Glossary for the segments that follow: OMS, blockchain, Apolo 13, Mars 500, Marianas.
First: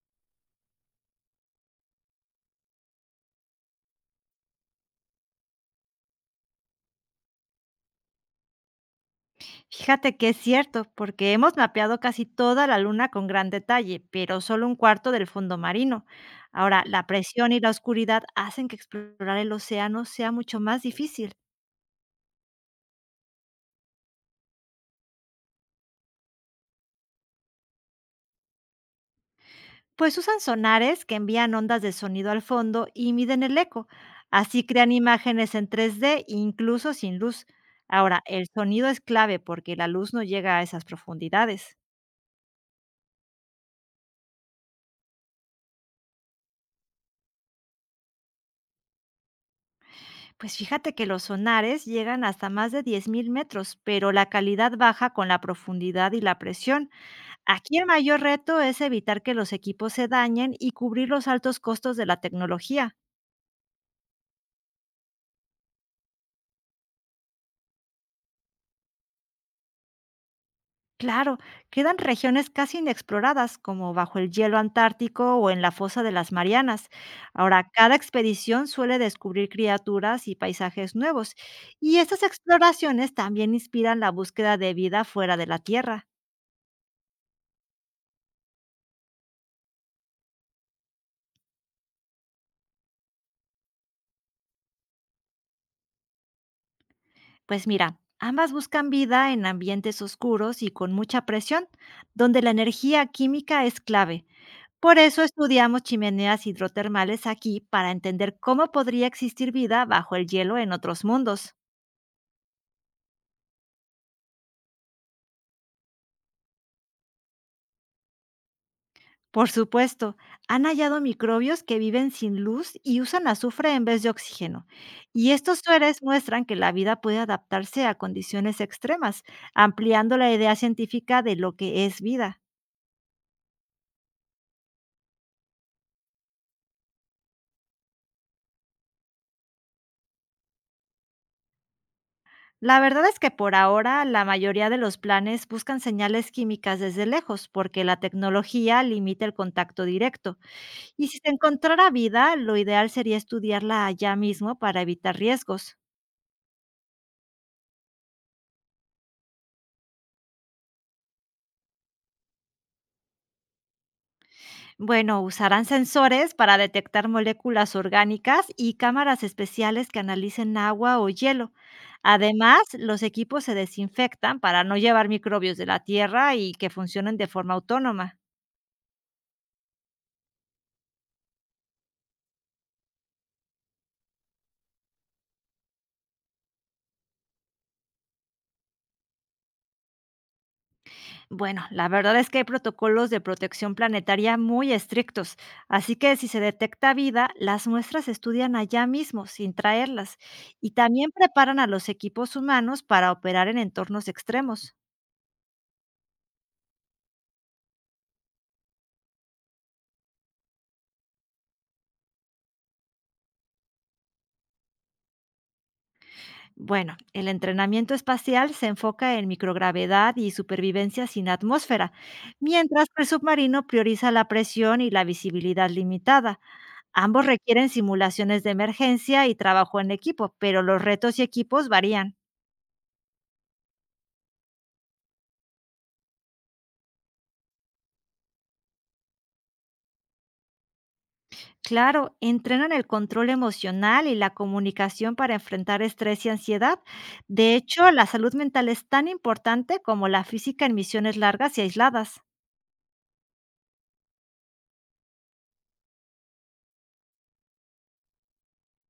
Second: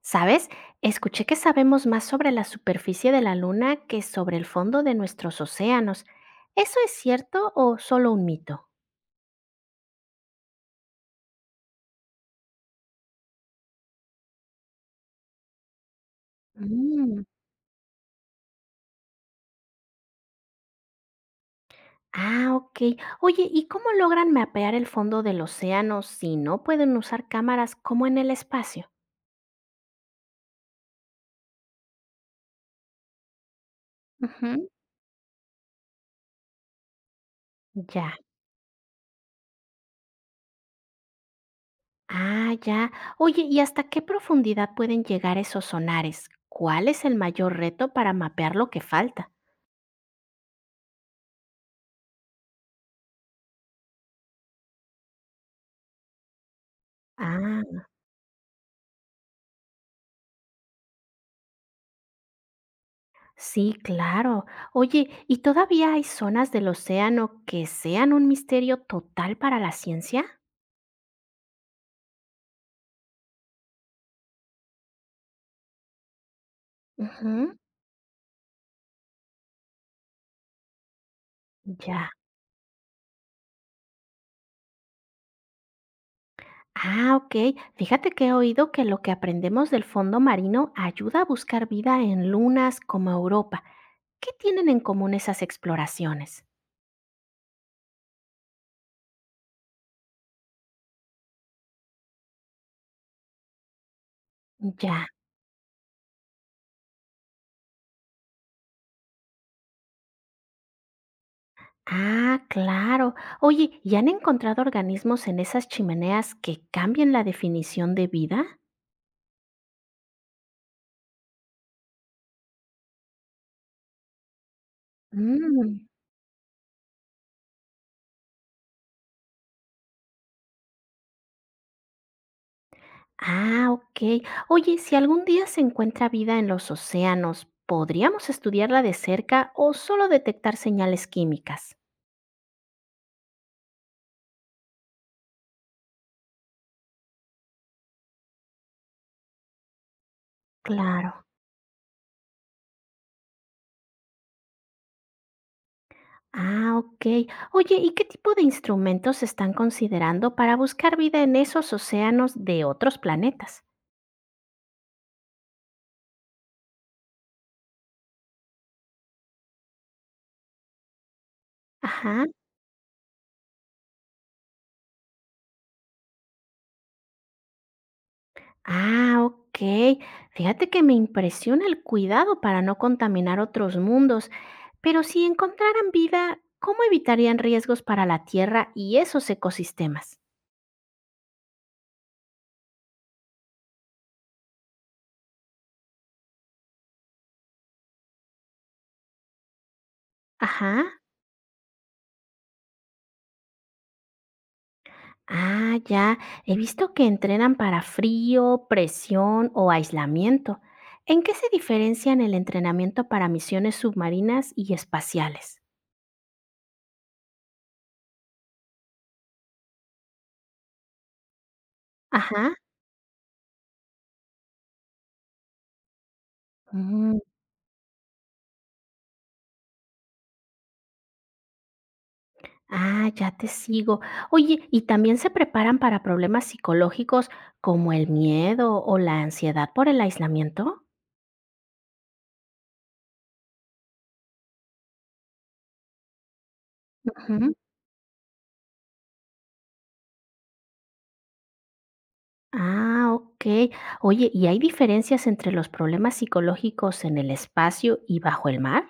¿Sabes? Escuché que sabemos más sobre la superficie de la Luna que sobre el fondo de nuestros océanos. ¿Eso es cierto o solo un mito? Fíjate que es cierto, porque hemos mapeado casi toda la luna con gran detalle, pero solo un cuarto del fondo marino. Ahora, la Mm, presión y la oscuridad hacen que explorar el océano sea mucho más difícil. Ah, ok. Oye, ¿y cómo logran mapear el fondo del océano si no pueden usar cámaras como en el espacio? Pues usan sonares que envían ondas de sonido al fondo y miden el eco. Así Ujú. crean imágenes en tres d incluso sin luz. Ya. Ahora, el sonido es clave porque la luz no llega a esas profundidades. Ah, ya. Oye, ¿y hasta qué profundidad pueden llegar esos sonares? ¿Cuál es el mayor reto para mapear lo que falta? Pues fíjate que los sonares llegan hasta más de 10.000 metros, pero la calidad baja con la profundidad y la presión. Aquí Ah. el mayor reto es evitar que los equipos se dañen y cubrir los altos costos de la tecnología. Sí, claro. Oye, ¿y todavía hay zonas del océano que sean un misterio total para la ciencia? Claro, quedan regiones casi inexploradas, como bajo el hielo antártico o en la fosa de las Marianas. Ujú. Ahora, cada expedición suele descubrir criaturas y paisajes nuevos, y Ya. estas exploraciones también inspiran la búsqueda de vida fuera de la Tierra. Ah, ok. Fíjate que he oído que lo que aprendemos del fondo marino ayuda a buscar vida en lunas como Europa. ¿Qué tienen en común esas exploraciones? Pues mira, ambas buscan vida en ambientes oscuros y con mucha presión, donde la energía química es clave. Por Ya. eso estudiamos chimeneas hidrotermales aquí para entender cómo podría existir vida bajo el hielo en otros mundos. Ah, claro. Oye, ¿y han encontrado organismos en esas chimeneas que cambien la definición de vida? Por supuesto, han hallado microbios que viven sin luz y usan azufre en vez de oxígeno. Y estos Mm. sueres muestran que la vida puede adaptarse a condiciones extremas, ampliando la idea científica de lo que es vida. Ah, ok. Oye, si algún día se encuentra vida en los océanos, ¿podríamos estudiarla de cerca o solo detectar señales químicas? La verdad es que por ahora la mayoría de los planes buscan señales químicas desde lejos porque la tecnología limita el contacto directo. Y Claro. si se encontrara vida, lo ideal sería estudiarla allá mismo para evitar riesgos. Ah, ok. Oye, ¿y qué tipo de instrumentos se están considerando para buscar vida en esos océanos de otros planetas? Bueno, usarán sensores para detectar moléculas orgánicas y cámaras especiales que analicen agua o hielo. Ajá. Además, los equipos se desinfectan para no llevar microbios de la tierra y que funcionen de forma autónoma. Ah, ok. Fíjate que me impresiona el cuidado para no contaminar otros mundos, pero si encontraran vida, ¿cómo evitarían riesgos para la Tierra y esos ecosistemas? Bueno, la verdad es que hay protocolos de protección planetaria muy estrictos, así que si se detecta vida, las muestras se estudian allá mismo sin traerlas y Ajá. también preparan a los equipos humanos para operar en entornos extremos. Ah, ya. He visto que entrenan para frío, presión o aislamiento. ¿En qué se diferencian el entrenamiento para misiones submarinas y espaciales? Bueno, el entrenamiento espacial se enfoca en microgravedad y supervivencia sin atmósfera, Ajá. mientras que el submarino prioriza la presión y la visibilidad limitada. Mm, Ambos requieren simulaciones de emergencia y trabajo en equipo, pero los retos y equipos varían. Ah, ya te sigo. Oye, ¿y también se preparan para problemas psicológicos como el miedo o la ansiedad por el aislamiento? Claro, entrenan el control emocional y la comunicación para enfrentar estrés y ansiedad. Ujú. De hecho, la salud mental es tan importante como la física en misiones largas y aisladas. Ah, ok. Oye, ¿y hay diferencias entre los problemas psicológicos en el espacio y bajo el mar?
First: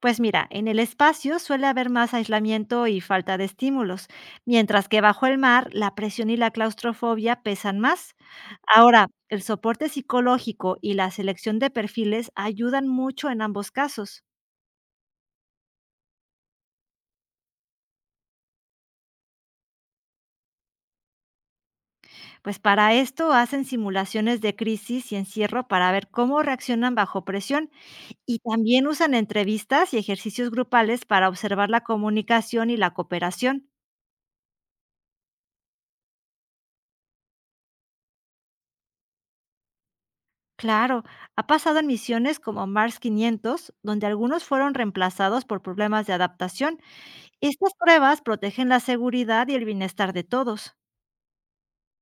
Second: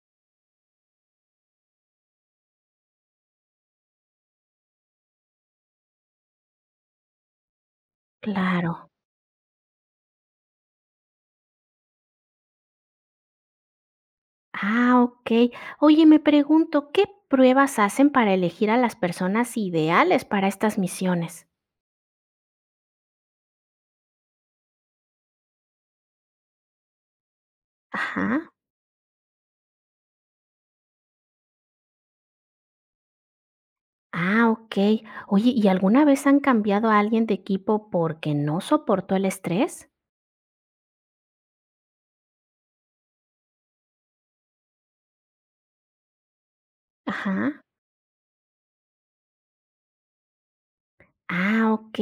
Pues mira, en el espacio suele haber más aislamiento y falta de estímulos, mientras que bajo el mar la presión y la claustrofobia pesan más. Claro. Ahora, el soporte psicológico y la selección de perfiles ayudan mucho en ambos casos. Ah, ok. Oye, me pregunto, ¿qué pruebas hacen para elegir a las personas ideales para estas misiones? Pues para esto hacen simulaciones de crisis y encierro para ver cómo reaccionan bajo presión y Ajá. también usan entrevistas y ejercicios grupales para observar la comunicación y la cooperación. Ah, ok. Oye, ¿y alguna vez han cambiado a alguien de equipo porque no soportó el estrés? Claro, ha pasado en misiones como Mars 500, donde algunos fueron reemplazados por problemas de adaptación. Ajá. Estas pruebas protegen la seguridad y el bienestar de todos. Ah, ok.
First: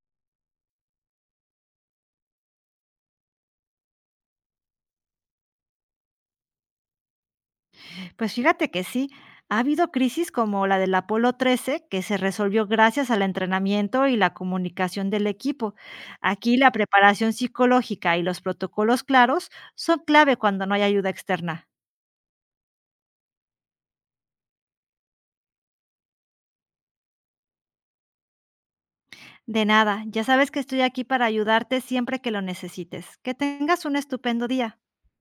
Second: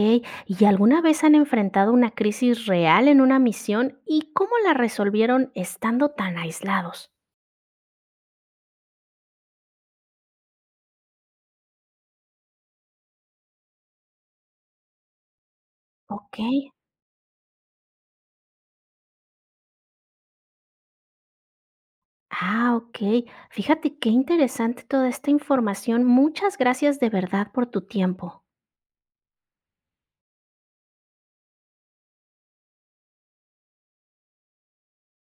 ¿Y alguna vez han enfrentado una crisis real en una misión y cómo la resolvieron estando tan aislados? Pues fíjate que sí, ha habido crisis como la del Apolo 13, que se resolvió gracias al entrenamiento y la comunicación del equipo. Ok. Aquí la preparación psicológica y los protocolos claros son clave cuando no hay ayuda externa. Ah, ok. Fíjate qué interesante toda esta información. Muchas gracias de verdad por tu tiempo. De nada, ya sabes que estoy aquí para ayudarte siempre que lo necesites. Que tengas un estupendo día.